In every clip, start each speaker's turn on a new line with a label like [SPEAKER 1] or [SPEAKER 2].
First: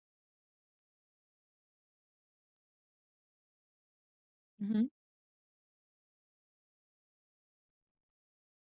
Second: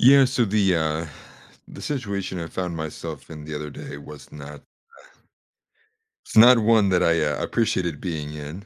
[SPEAKER 1] Yeah, so the situation I found myself in the other day was
[SPEAKER 2] Mhm.
[SPEAKER 1] not one that I appreciated being in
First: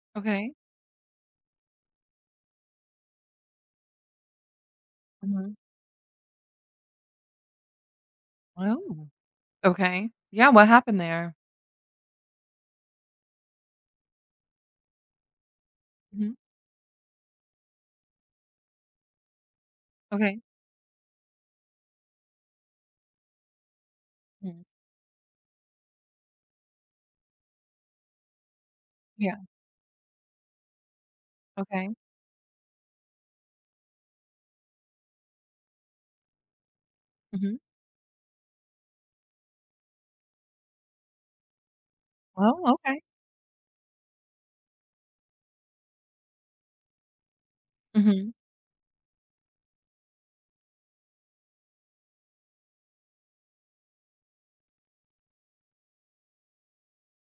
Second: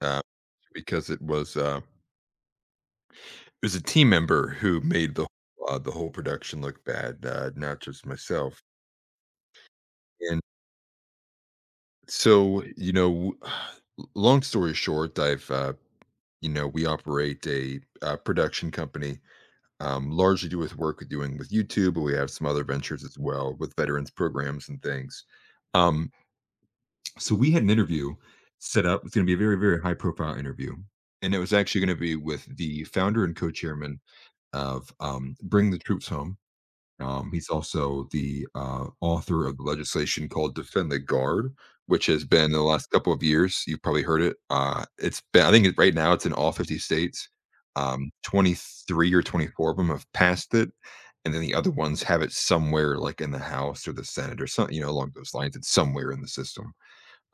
[SPEAKER 1] uh,
[SPEAKER 2] Okay.
[SPEAKER 1] because it was a team member who made
[SPEAKER 2] Mhm.
[SPEAKER 1] the whole production look bad, not just myself.
[SPEAKER 2] Oh, okay.
[SPEAKER 1] And
[SPEAKER 2] Yeah, what happened there?
[SPEAKER 1] so, long story short,
[SPEAKER 2] Mhm.
[SPEAKER 1] we operate a production company,
[SPEAKER 2] Okay.
[SPEAKER 1] largely do with work we're doing with YouTube, but we have some other ventures as well with veterans
[SPEAKER 2] Mhm.
[SPEAKER 1] programs and things. Um So we had an interview set up. It's going to be
[SPEAKER 2] Yeah,
[SPEAKER 1] a very, very high profile interview. And it was actually
[SPEAKER 2] okay.
[SPEAKER 1] going to be with the founder and co chairman of Bring the Troops Home. He's
[SPEAKER 2] Mhm.
[SPEAKER 1] also the author of the legislation called Defend the Guard, which has been in the
[SPEAKER 2] Oh,
[SPEAKER 1] last
[SPEAKER 2] okay.
[SPEAKER 1] couple of years. You've probably heard it. It's been, I think it, Right now it's in all 50 states.
[SPEAKER 2] Mhm.
[SPEAKER 1] 23 or 24 of them have passed it. And then the other ones have it somewhere like in the House or the Senate or something, you know, along those lines. It's somewhere in the system.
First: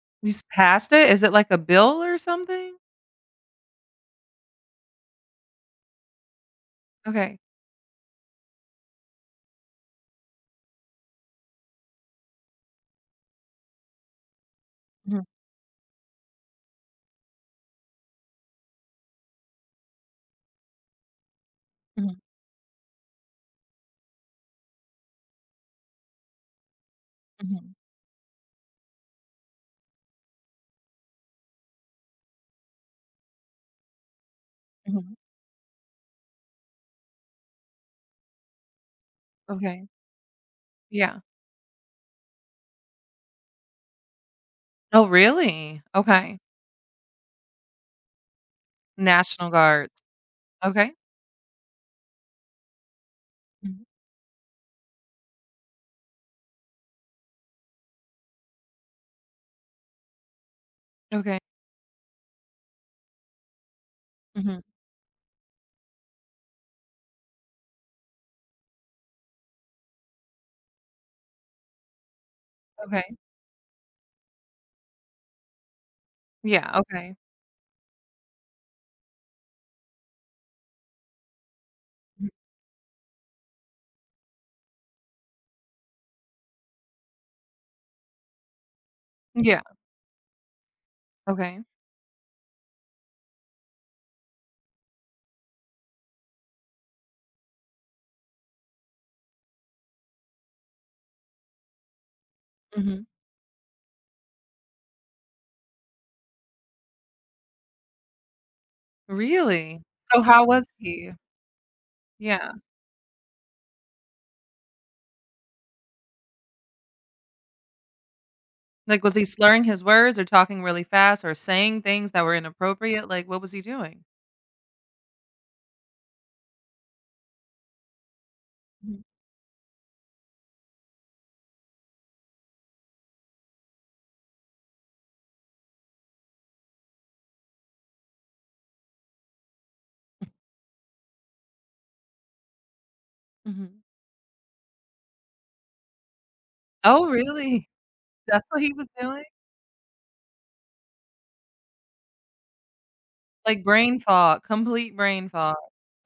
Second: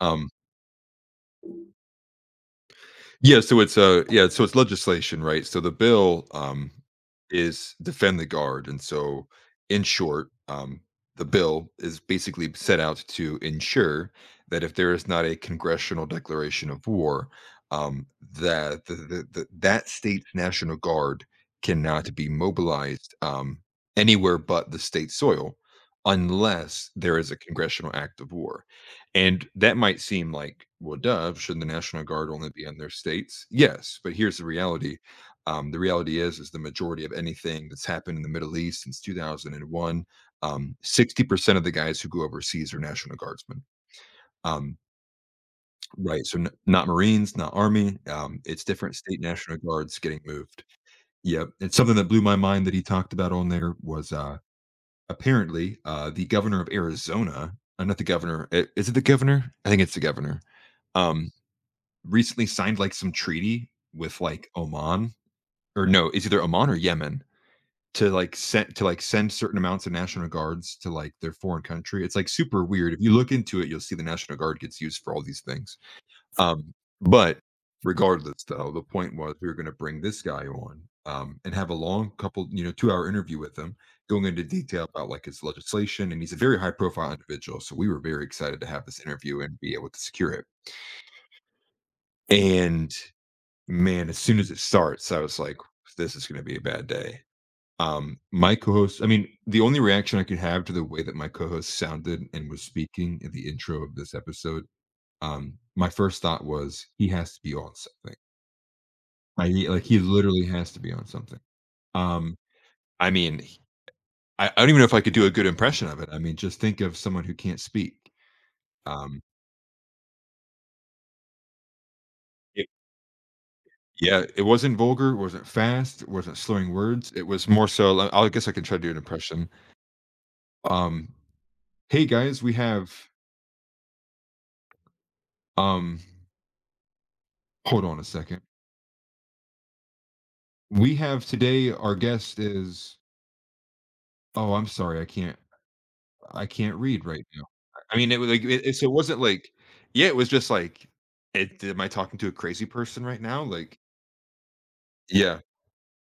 [SPEAKER 1] Um,
[SPEAKER 2] You just passed it? Is it like a bill or something?
[SPEAKER 1] Yeah, so it's legislation, right? So the bill
[SPEAKER 2] Okay.
[SPEAKER 1] is defend the guard. And so in short, the bill is basically set out to ensure that if there is
[SPEAKER 2] Mhm,
[SPEAKER 1] not a congressional declaration of war, um that that state's national guard cannot
[SPEAKER 2] mhm,
[SPEAKER 1] be mobilized anywhere but the state soil unless there is a
[SPEAKER 2] mhm,
[SPEAKER 1] congressional act of war. And that might seem like, well, duh, shouldn't the National Guard only be in their states? Yes, but here's the reality.
[SPEAKER 2] mhm.
[SPEAKER 1] The reality is the majority of anything that's happened in the Middle East since
[SPEAKER 2] Okay.
[SPEAKER 1] 2001,
[SPEAKER 2] Yeah.
[SPEAKER 1] 60% of the guys who go overseas are National Guardsmen. Um,
[SPEAKER 2] Oh, really?
[SPEAKER 1] right.
[SPEAKER 2] Okay.
[SPEAKER 1] So not Marines, not Army. It's different state
[SPEAKER 2] National
[SPEAKER 1] National Guards
[SPEAKER 2] Guards.
[SPEAKER 1] getting moved.
[SPEAKER 2] Okay.
[SPEAKER 1] Yep. And something that blew my mind that he talked about on there
[SPEAKER 2] Mhm.
[SPEAKER 1] was apparently the governor of Arizona, not the governor. Is it the governor? I think it's the governor Um,
[SPEAKER 2] Okay.
[SPEAKER 1] Recently signed like some treaty with like
[SPEAKER 2] Mhm.
[SPEAKER 1] Oman or no, it's either Oman or Yemen to like send certain amounts of National Guards to like their foreign country. It's like super weird. If you
[SPEAKER 2] Okay.
[SPEAKER 1] look into it, you'll see the National Guard gets used for all these things. Um,
[SPEAKER 2] Yeah, okay.
[SPEAKER 1] but regardless, though, the point was we were going to bring this guy on and have a long
[SPEAKER 2] Mhm.
[SPEAKER 1] couple, you know, 2 hour interview with him, going into detail about like his legislation. And he's a very high profile individual, so we were very excited to have this interview
[SPEAKER 2] Yeah,
[SPEAKER 1] and be able to secure it.
[SPEAKER 2] okay.
[SPEAKER 1] And man, as soon as it starts, I was like, "This is gonna be a bad day." My co-host I mean, The only reaction I could have to the way that my co-host sounded and was
[SPEAKER 2] Mhm.
[SPEAKER 1] speaking in the intro of this episode, my first thought was, "He has to be on something."
[SPEAKER 2] Really?
[SPEAKER 1] He
[SPEAKER 2] So how
[SPEAKER 1] literally
[SPEAKER 2] was
[SPEAKER 1] has to be on
[SPEAKER 2] he?
[SPEAKER 1] something. Um,
[SPEAKER 2] Yeah.
[SPEAKER 1] I mean, I I don't even know if I could do a good impression of it. I mean, just think of someone who can't speak.
[SPEAKER 2] Like, was
[SPEAKER 1] Um,
[SPEAKER 2] he slurring his words or talking really fast or saying things that were
[SPEAKER 1] it
[SPEAKER 2] inappropriate? Like, what was he doing?
[SPEAKER 1] Yeah, it wasn't vulgar, it wasn't fast, it wasn't slurring words, it was more so li I guess I can try to do an
[SPEAKER 2] Mhm,
[SPEAKER 1] impression. Um Hey guys, we have um hold on a second. We have today our guest is
[SPEAKER 2] mhm.
[SPEAKER 1] oh, I'm sorry. I can't read
[SPEAKER 2] Oh,
[SPEAKER 1] right now.
[SPEAKER 2] really?
[SPEAKER 1] I mean, it was like
[SPEAKER 2] That's what he
[SPEAKER 1] so
[SPEAKER 2] was
[SPEAKER 1] it wasn't
[SPEAKER 2] doing?
[SPEAKER 1] like yeah, it was just like it, am I talking to a crazy person right now?
[SPEAKER 2] Like,
[SPEAKER 1] Like
[SPEAKER 2] brain fog, complete brain
[SPEAKER 1] yeah.
[SPEAKER 2] fog.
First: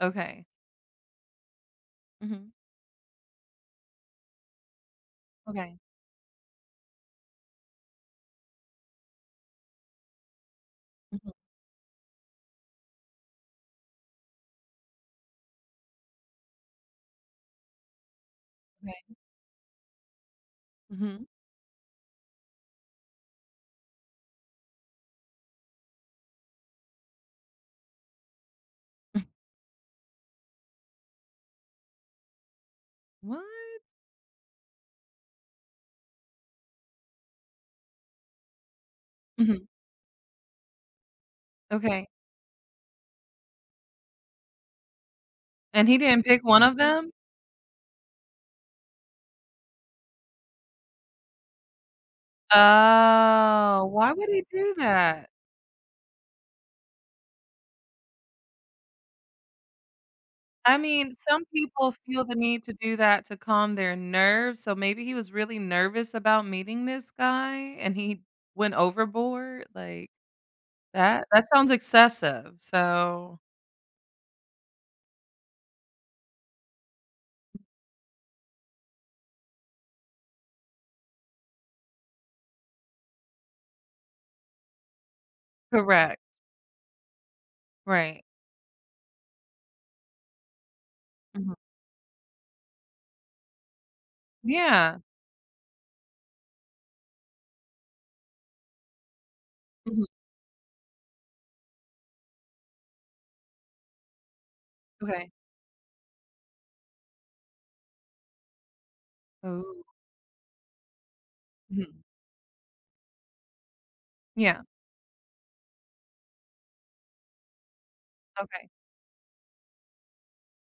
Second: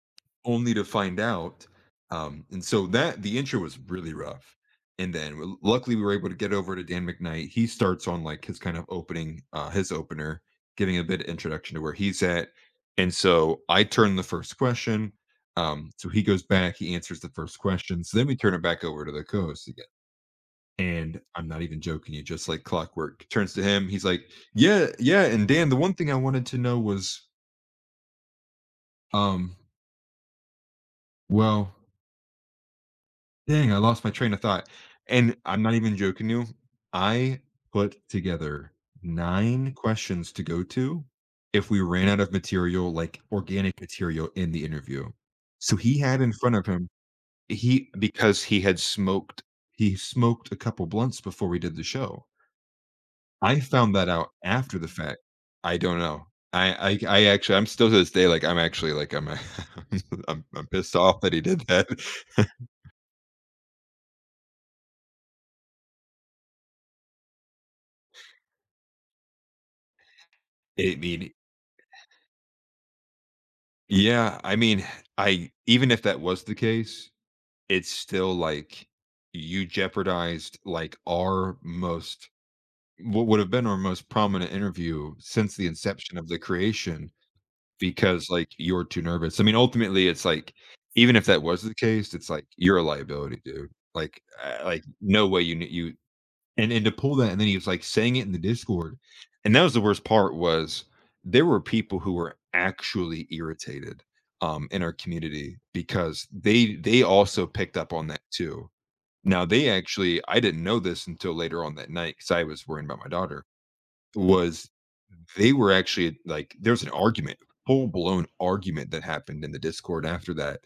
[SPEAKER 2] Okay.
[SPEAKER 1] Only to find out,
[SPEAKER 2] Mhm.
[SPEAKER 1] and so that the intro was really rough, and then w
[SPEAKER 2] Okay.
[SPEAKER 1] luckily, we were able to get over to Dan McKnight. He starts on, like, his kind of opening, his opener, giving a bit of
[SPEAKER 2] Mhm.
[SPEAKER 1] introduction to where he's at, and so I turn the first question, so he goes back, he answers the first question, so then we turn it back over to
[SPEAKER 2] Okay.
[SPEAKER 1] the co-host again, and
[SPEAKER 2] Mhm.
[SPEAKER 1] I'm not even joking you, just like clockwork, turns to him, he's like, "Yeah, yeah, and Dan, the one thing I wanted to know was, um, well"
[SPEAKER 2] What?
[SPEAKER 1] Dang, I lost my train of thought. And I'm not even joking you. I put together
[SPEAKER 2] Mhm.
[SPEAKER 1] 9 questions to go to if we
[SPEAKER 2] Okay.
[SPEAKER 1] ran out of material, like organic material in the interview. So
[SPEAKER 2] And he
[SPEAKER 1] he had
[SPEAKER 2] didn't
[SPEAKER 1] in
[SPEAKER 2] pick
[SPEAKER 1] front
[SPEAKER 2] one
[SPEAKER 1] of
[SPEAKER 2] of
[SPEAKER 1] him
[SPEAKER 2] them?
[SPEAKER 1] he because he had smoked he smoked a couple blunts before we did the show. I
[SPEAKER 2] Oh,
[SPEAKER 1] found that
[SPEAKER 2] why would
[SPEAKER 1] out
[SPEAKER 2] he do
[SPEAKER 1] after the fact.
[SPEAKER 2] that?
[SPEAKER 1] I don't know. I'm still to this day, like, I'm actually like, I'm I'm
[SPEAKER 2] I
[SPEAKER 1] pissed
[SPEAKER 2] mean,
[SPEAKER 1] off that he
[SPEAKER 2] some
[SPEAKER 1] did that.
[SPEAKER 2] people feel the need to do that to calm their nerves, so maybe he was really nervous about meeting this guy and he went overboard, like,
[SPEAKER 1] I
[SPEAKER 2] that
[SPEAKER 1] mean,
[SPEAKER 2] that sounds excessive, so
[SPEAKER 1] Yeah, I mean, I Even if that was the case, it's still like you jeopardized like our most what would have been our most prominent interview since the inception
[SPEAKER 2] correct,
[SPEAKER 1] of the creation
[SPEAKER 2] right.
[SPEAKER 1] because like you're too nervous. I mean, ultimately, it's like even if that
[SPEAKER 2] Mhm.
[SPEAKER 1] was the case, it's like you're a liability, dude. Like
[SPEAKER 2] Yeah.
[SPEAKER 1] no way you you. And to pull that and then he was like saying it in the discord and that was the
[SPEAKER 2] Mhm,
[SPEAKER 1] worst part was there were people who were actually irritated in our
[SPEAKER 2] okay.
[SPEAKER 1] community because they also picked up on that too. Now they
[SPEAKER 2] Oh,
[SPEAKER 1] actually, I didn't know this until later on that
[SPEAKER 2] mhm.
[SPEAKER 1] night because I was worrying about my daughter
[SPEAKER 2] Yeah,
[SPEAKER 1] was they were actually like there was an argument, full blown
[SPEAKER 2] okay.
[SPEAKER 1] argument that happened in the discord after that.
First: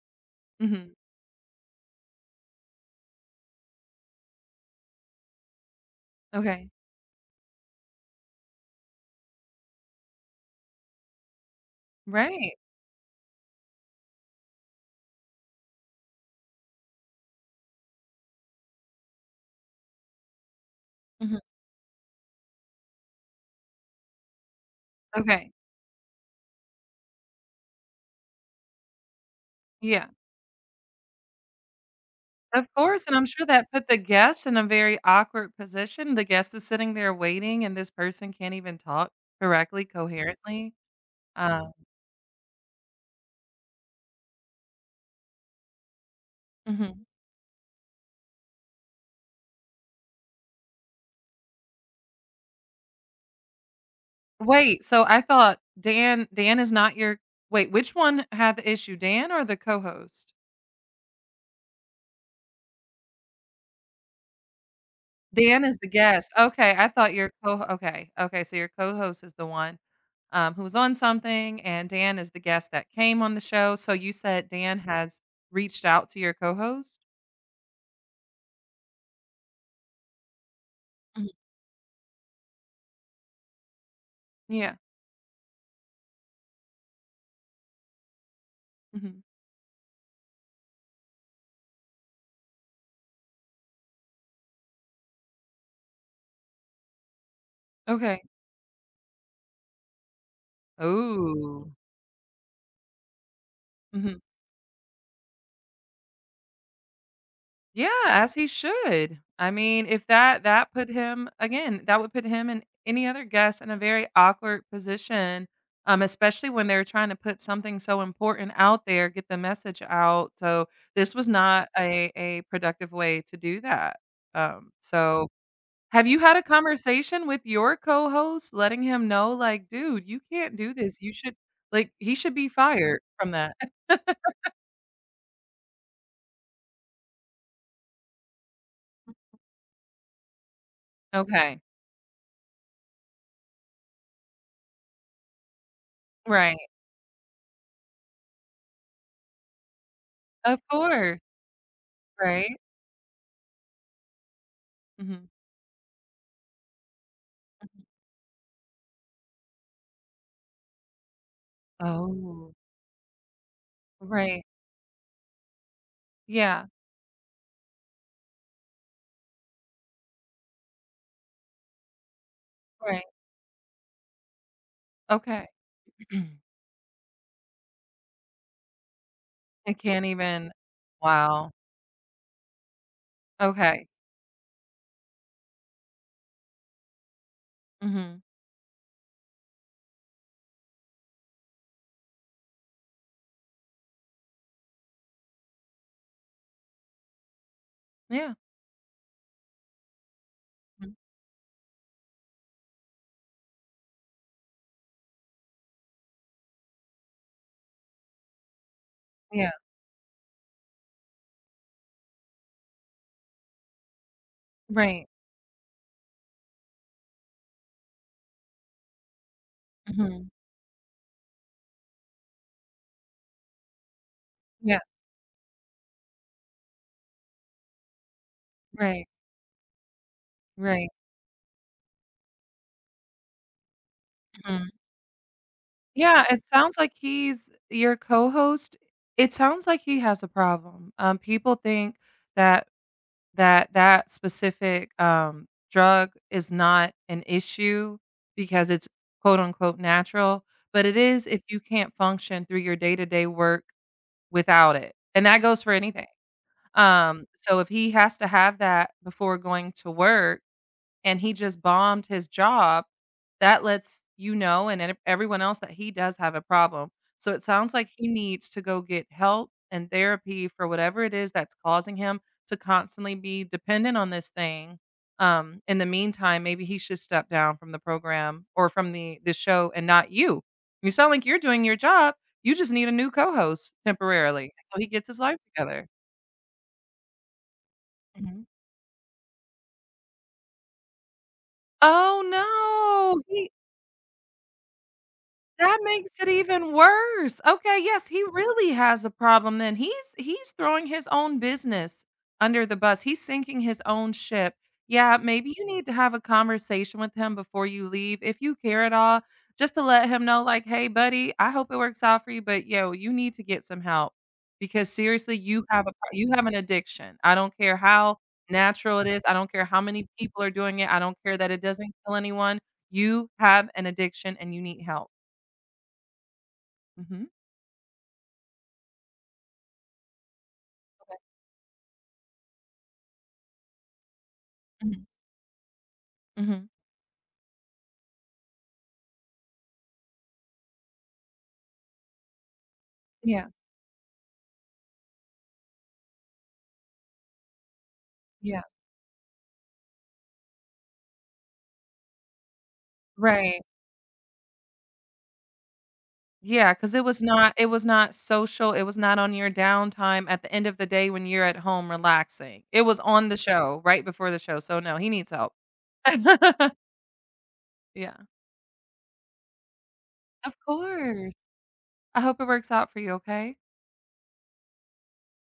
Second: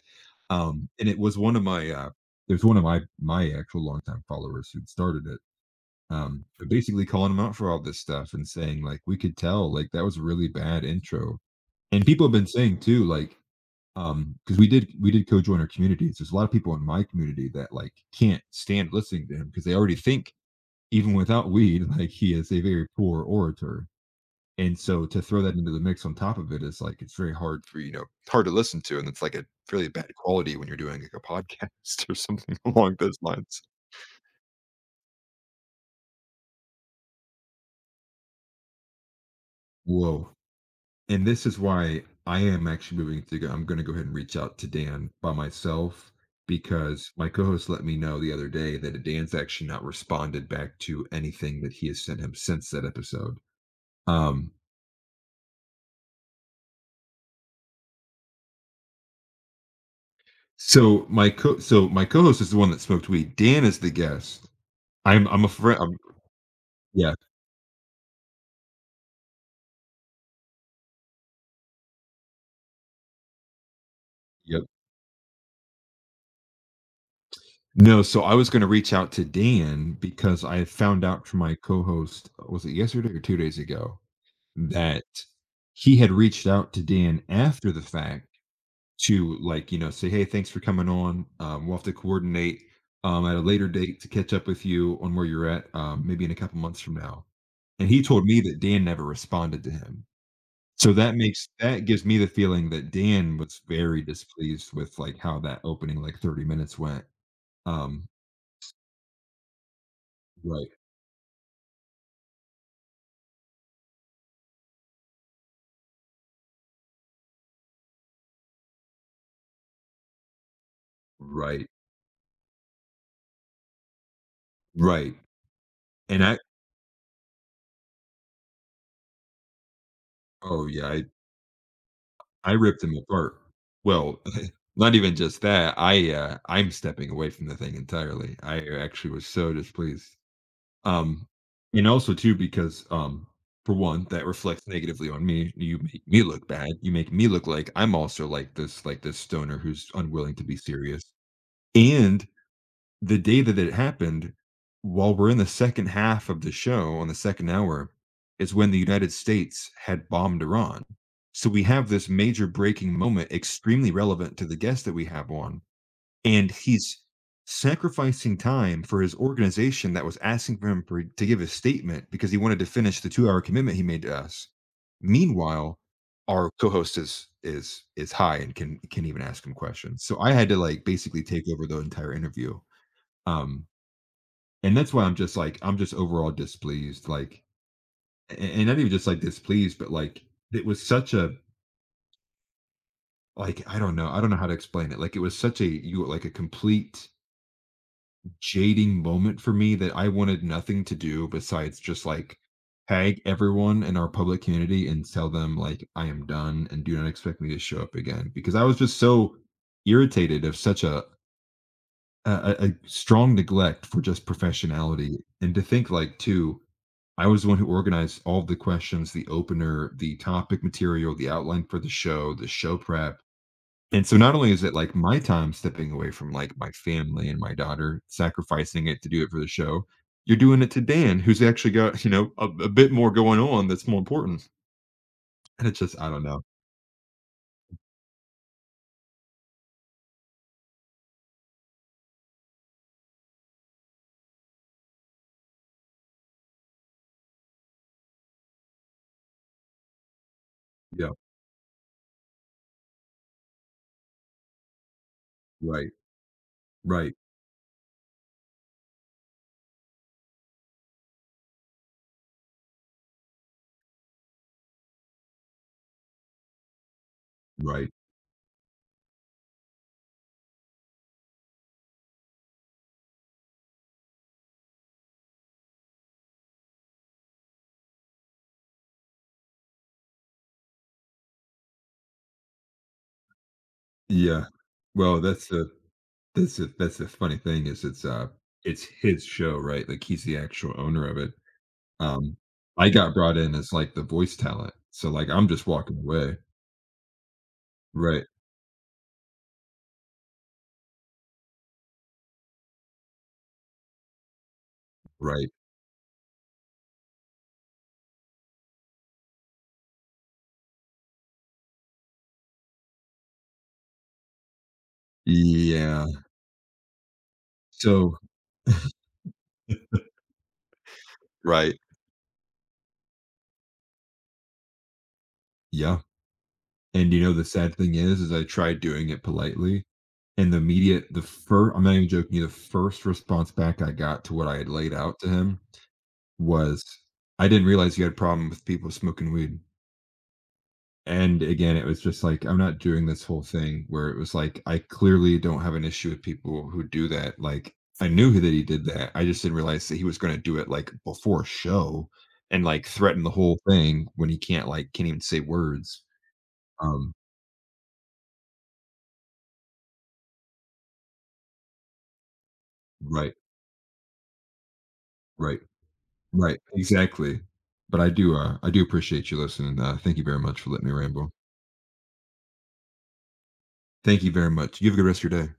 [SPEAKER 2] Mhm,
[SPEAKER 1] And it was one of my there's one of my my actual longtime followers who started it,
[SPEAKER 2] okay.
[SPEAKER 1] but basically calling him out for all this stuff and saying, like, "We could tell, like, that was a really bad intro." And people have been
[SPEAKER 2] Right.
[SPEAKER 1] saying too, like, because we did co-join our communities. There's a lot of people in my community that, like, can't stand listening to him because they already think, even
[SPEAKER 2] Mhm,
[SPEAKER 1] without weed, like, he is a very poor orator. And so to throw
[SPEAKER 2] okay.
[SPEAKER 1] that into the mix on top of it is, like, it's very hard for, hard to listen to, and it's, like, a really
[SPEAKER 2] Yeah.
[SPEAKER 1] bad quality when you're doing, like, a podcast or something
[SPEAKER 2] Of
[SPEAKER 1] along
[SPEAKER 2] course, and
[SPEAKER 1] those
[SPEAKER 2] I'm sure
[SPEAKER 1] lines.
[SPEAKER 2] that put the guest in a very awkward position. The guest is sitting there waiting, and this person can't even talk correctly,
[SPEAKER 1] Whoa.
[SPEAKER 2] coherently.
[SPEAKER 1] And this is
[SPEAKER 2] Um,
[SPEAKER 1] why I am actually moving to go. I'm going to go ahead and reach out to Dan by myself
[SPEAKER 2] mhm.
[SPEAKER 1] because my co-host let me know the other day that Dan's actually not responded back to anything that he has sent him since that episode. Um,
[SPEAKER 2] Wait, so I thought Dan is not your wait, which one had the issue, Dan or the co-host?
[SPEAKER 1] so my co-host is the one that smoked weed. Dan is the guest. I'm a
[SPEAKER 2] Dan is
[SPEAKER 1] friend.
[SPEAKER 2] the
[SPEAKER 1] I'm,
[SPEAKER 2] guest. Okay, I thought
[SPEAKER 1] yeah,
[SPEAKER 2] your co okay, okay, so your co-host is the one who was on something, and Dan is the guest that came on the show. So you said
[SPEAKER 1] yep.
[SPEAKER 2] Dan has reached out to your co-host?
[SPEAKER 1] No, so I was going to reach out to Dan because I found
[SPEAKER 2] Mhm.
[SPEAKER 1] out from my co-host was it yesterday or 2 days ago
[SPEAKER 2] Yeah.
[SPEAKER 1] that he had reached out to Dan after the fact
[SPEAKER 2] Mhm.
[SPEAKER 1] to, like, you know, say, "Hey, thanks for coming on. We'll have to coordinate, at a later date to catch up with you on where you're at, maybe in a couple months from now." And he
[SPEAKER 2] Okay.
[SPEAKER 1] told me that Dan never responded to him.
[SPEAKER 2] Oh,
[SPEAKER 1] That gives me the feeling that Dan was very
[SPEAKER 2] mhm.
[SPEAKER 1] displeased with, like, how that opening, like, 30 minutes went.
[SPEAKER 2] Yeah,
[SPEAKER 1] Um,
[SPEAKER 2] as he should. I mean, if that
[SPEAKER 1] right,
[SPEAKER 2] that put him again, that would put him and any other guest in a very awkward position, especially when they're trying to put something so important out there, get the message out. So this was
[SPEAKER 1] right,
[SPEAKER 2] not a productive way to do that.
[SPEAKER 1] right.
[SPEAKER 2] So have you
[SPEAKER 1] And
[SPEAKER 2] had
[SPEAKER 1] I
[SPEAKER 2] a conversation with your co-host letting him know like, "Dude, you can't
[SPEAKER 1] oh,
[SPEAKER 2] do this.
[SPEAKER 1] yeah.
[SPEAKER 2] You should like he should be
[SPEAKER 1] I ripped him
[SPEAKER 2] fired from
[SPEAKER 1] apart.
[SPEAKER 2] that."
[SPEAKER 1] Well, not even just that, I, I'm stepping away from the thing entirely. I actually was so displeased. Um,
[SPEAKER 2] Okay.
[SPEAKER 1] and also too because, for one, that reflects negatively on me. You make me look
[SPEAKER 2] Right.
[SPEAKER 1] bad. You make me look like I'm also like this stoner who's unwilling to be
[SPEAKER 2] Of
[SPEAKER 1] serious.
[SPEAKER 2] course,
[SPEAKER 1] And
[SPEAKER 2] right?
[SPEAKER 1] the day that it happened, while
[SPEAKER 2] Mhm,
[SPEAKER 1] we're in the second half of the show on the second
[SPEAKER 2] mhm.
[SPEAKER 1] hour, is when the United States had bombed Iran. So we have this major
[SPEAKER 2] Oh,
[SPEAKER 1] breaking moment, extremely relevant
[SPEAKER 2] right.
[SPEAKER 1] to the guest that we have on. And
[SPEAKER 2] Yeah,
[SPEAKER 1] he's sacrificing time for his organization that was asking for him for, to give a statement because he wanted to finish
[SPEAKER 2] right.
[SPEAKER 1] the 2 hour commitment he made to us.
[SPEAKER 2] Okay.
[SPEAKER 1] Meanwhile, our co-host is high and can even ask him
[SPEAKER 2] I
[SPEAKER 1] questions.
[SPEAKER 2] can't
[SPEAKER 1] So I had
[SPEAKER 2] even
[SPEAKER 1] to like basically take
[SPEAKER 2] wow.
[SPEAKER 1] over the entire interview, um,
[SPEAKER 2] Okay.
[SPEAKER 1] and that's why I'm just like I'm just overall displeased, like,
[SPEAKER 2] Mhm.
[SPEAKER 1] and not even just like displeased, but like it was such a like I don't know how to explain it. Like it was such a you like a complete
[SPEAKER 2] Yeah.
[SPEAKER 1] jading moment for me that I wanted nothing
[SPEAKER 2] Mhm.
[SPEAKER 1] to do besides just like tag everyone in our public community and tell them like I am done and do not expect me to show up again because I was just so
[SPEAKER 2] Yeah,
[SPEAKER 1] irritated of such a a strong neglect for just
[SPEAKER 2] right.
[SPEAKER 1] professionality and to think like too I was the one who organized all the questions, the opener, the
[SPEAKER 2] Mhm.
[SPEAKER 1] topic material, the outline for the show prep. And so not only is it
[SPEAKER 2] Yeah,
[SPEAKER 1] like my time stepping away from like my family and my daughter, sacrificing it
[SPEAKER 2] right,
[SPEAKER 1] to do it for the show, you're doing it to
[SPEAKER 2] right.
[SPEAKER 1] Dan, who's actually got, you know, a bit more going on that's more important.
[SPEAKER 2] Mhm.
[SPEAKER 1] And it's just, I don't
[SPEAKER 2] Yeah, it
[SPEAKER 1] know.
[SPEAKER 2] sounds like he's your co-host. It sounds like he has a problem. People think that that specific, drug is not an issue because it's quote unquote "natural," but it
[SPEAKER 1] Yeah.
[SPEAKER 2] is if you can't function through your day-to-day work without it, and that goes for
[SPEAKER 1] Right.
[SPEAKER 2] anything.
[SPEAKER 1] Right.
[SPEAKER 2] So if he has to have that before going to work and he just bombed his job, that lets you know and ev everyone else that he does have a problem. So it sounds like
[SPEAKER 1] Right.
[SPEAKER 2] he needs to go get help and therapy for whatever it is that's causing him to constantly be dependent on this thing. In the meantime, maybe he should step down from the program or from the show and not you. You sound like you're doing your job. You just need a new co-host temporarily
[SPEAKER 1] Yeah.
[SPEAKER 2] until he gets his
[SPEAKER 1] Well,
[SPEAKER 2] life
[SPEAKER 1] that's the
[SPEAKER 2] together.
[SPEAKER 1] that's the that's the funny thing is
[SPEAKER 2] Mhm.
[SPEAKER 1] it's his show, right? Like he's the actual owner of it.
[SPEAKER 2] Oh,
[SPEAKER 1] Um, I got
[SPEAKER 2] no.
[SPEAKER 1] brought
[SPEAKER 2] He
[SPEAKER 1] in as, like, the voice talent, so, like, I'm just
[SPEAKER 2] that
[SPEAKER 1] walking
[SPEAKER 2] makes it
[SPEAKER 1] away.
[SPEAKER 2] even worse. Okay, yes, he
[SPEAKER 1] Right,
[SPEAKER 2] really has a problem then. He's throwing his own business under the bus. He's sinking his own ship. Yeah,
[SPEAKER 1] right.
[SPEAKER 2] maybe you need to have a conversation with him before you leave if you care at all, just to let him know like, "Hey buddy, I hope it works out for you, but yo, you need to get some help because seriously, you have a
[SPEAKER 1] Yeah.
[SPEAKER 2] pro you have an addiction. I don't care how
[SPEAKER 1] So
[SPEAKER 2] natural it is. I don't care how many people are doing it. I don't care that it
[SPEAKER 1] right.
[SPEAKER 2] doesn't kill anyone. You have an addiction and you need help."
[SPEAKER 1] Yeah. And, you
[SPEAKER 2] Mhm.
[SPEAKER 1] know, the sad thing is I tried doing it politely, and the media, the 1st I'm not even joking you, the first response back I got to what I had laid
[SPEAKER 2] Mhm.
[SPEAKER 1] out to him
[SPEAKER 2] Mhm.
[SPEAKER 1] was, "I didn't realize you had a problem with people smoking weed." And again, it was just like, I'm not doing this whole
[SPEAKER 2] Yeah.
[SPEAKER 1] thing where it was like, I clearly don't have an issue with people who do that. Like, I knew that
[SPEAKER 2] Yeah.
[SPEAKER 1] he did that. I just didn't realize that he was going to do it like before a show and like threaten the whole
[SPEAKER 2] Right.
[SPEAKER 1] thing when he can't, like, can't even say words.
[SPEAKER 2] Yeah. Because it
[SPEAKER 1] Um,
[SPEAKER 2] was not it was not social, it was not on your downtime at the end of the day when you're at home relaxing. It was on
[SPEAKER 1] right,
[SPEAKER 2] the show, right before the show, so no, he needs help.
[SPEAKER 1] right, right. Exactly. But
[SPEAKER 2] Yeah.
[SPEAKER 1] I do appreciate you listening. Thank you very
[SPEAKER 2] Of
[SPEAKER 1] much for letting me ramble.
[SPEAKER 2] course. I hope it works out for you, okay?
[SPEAKER 1] Thank you very much. You have a good rest of your day.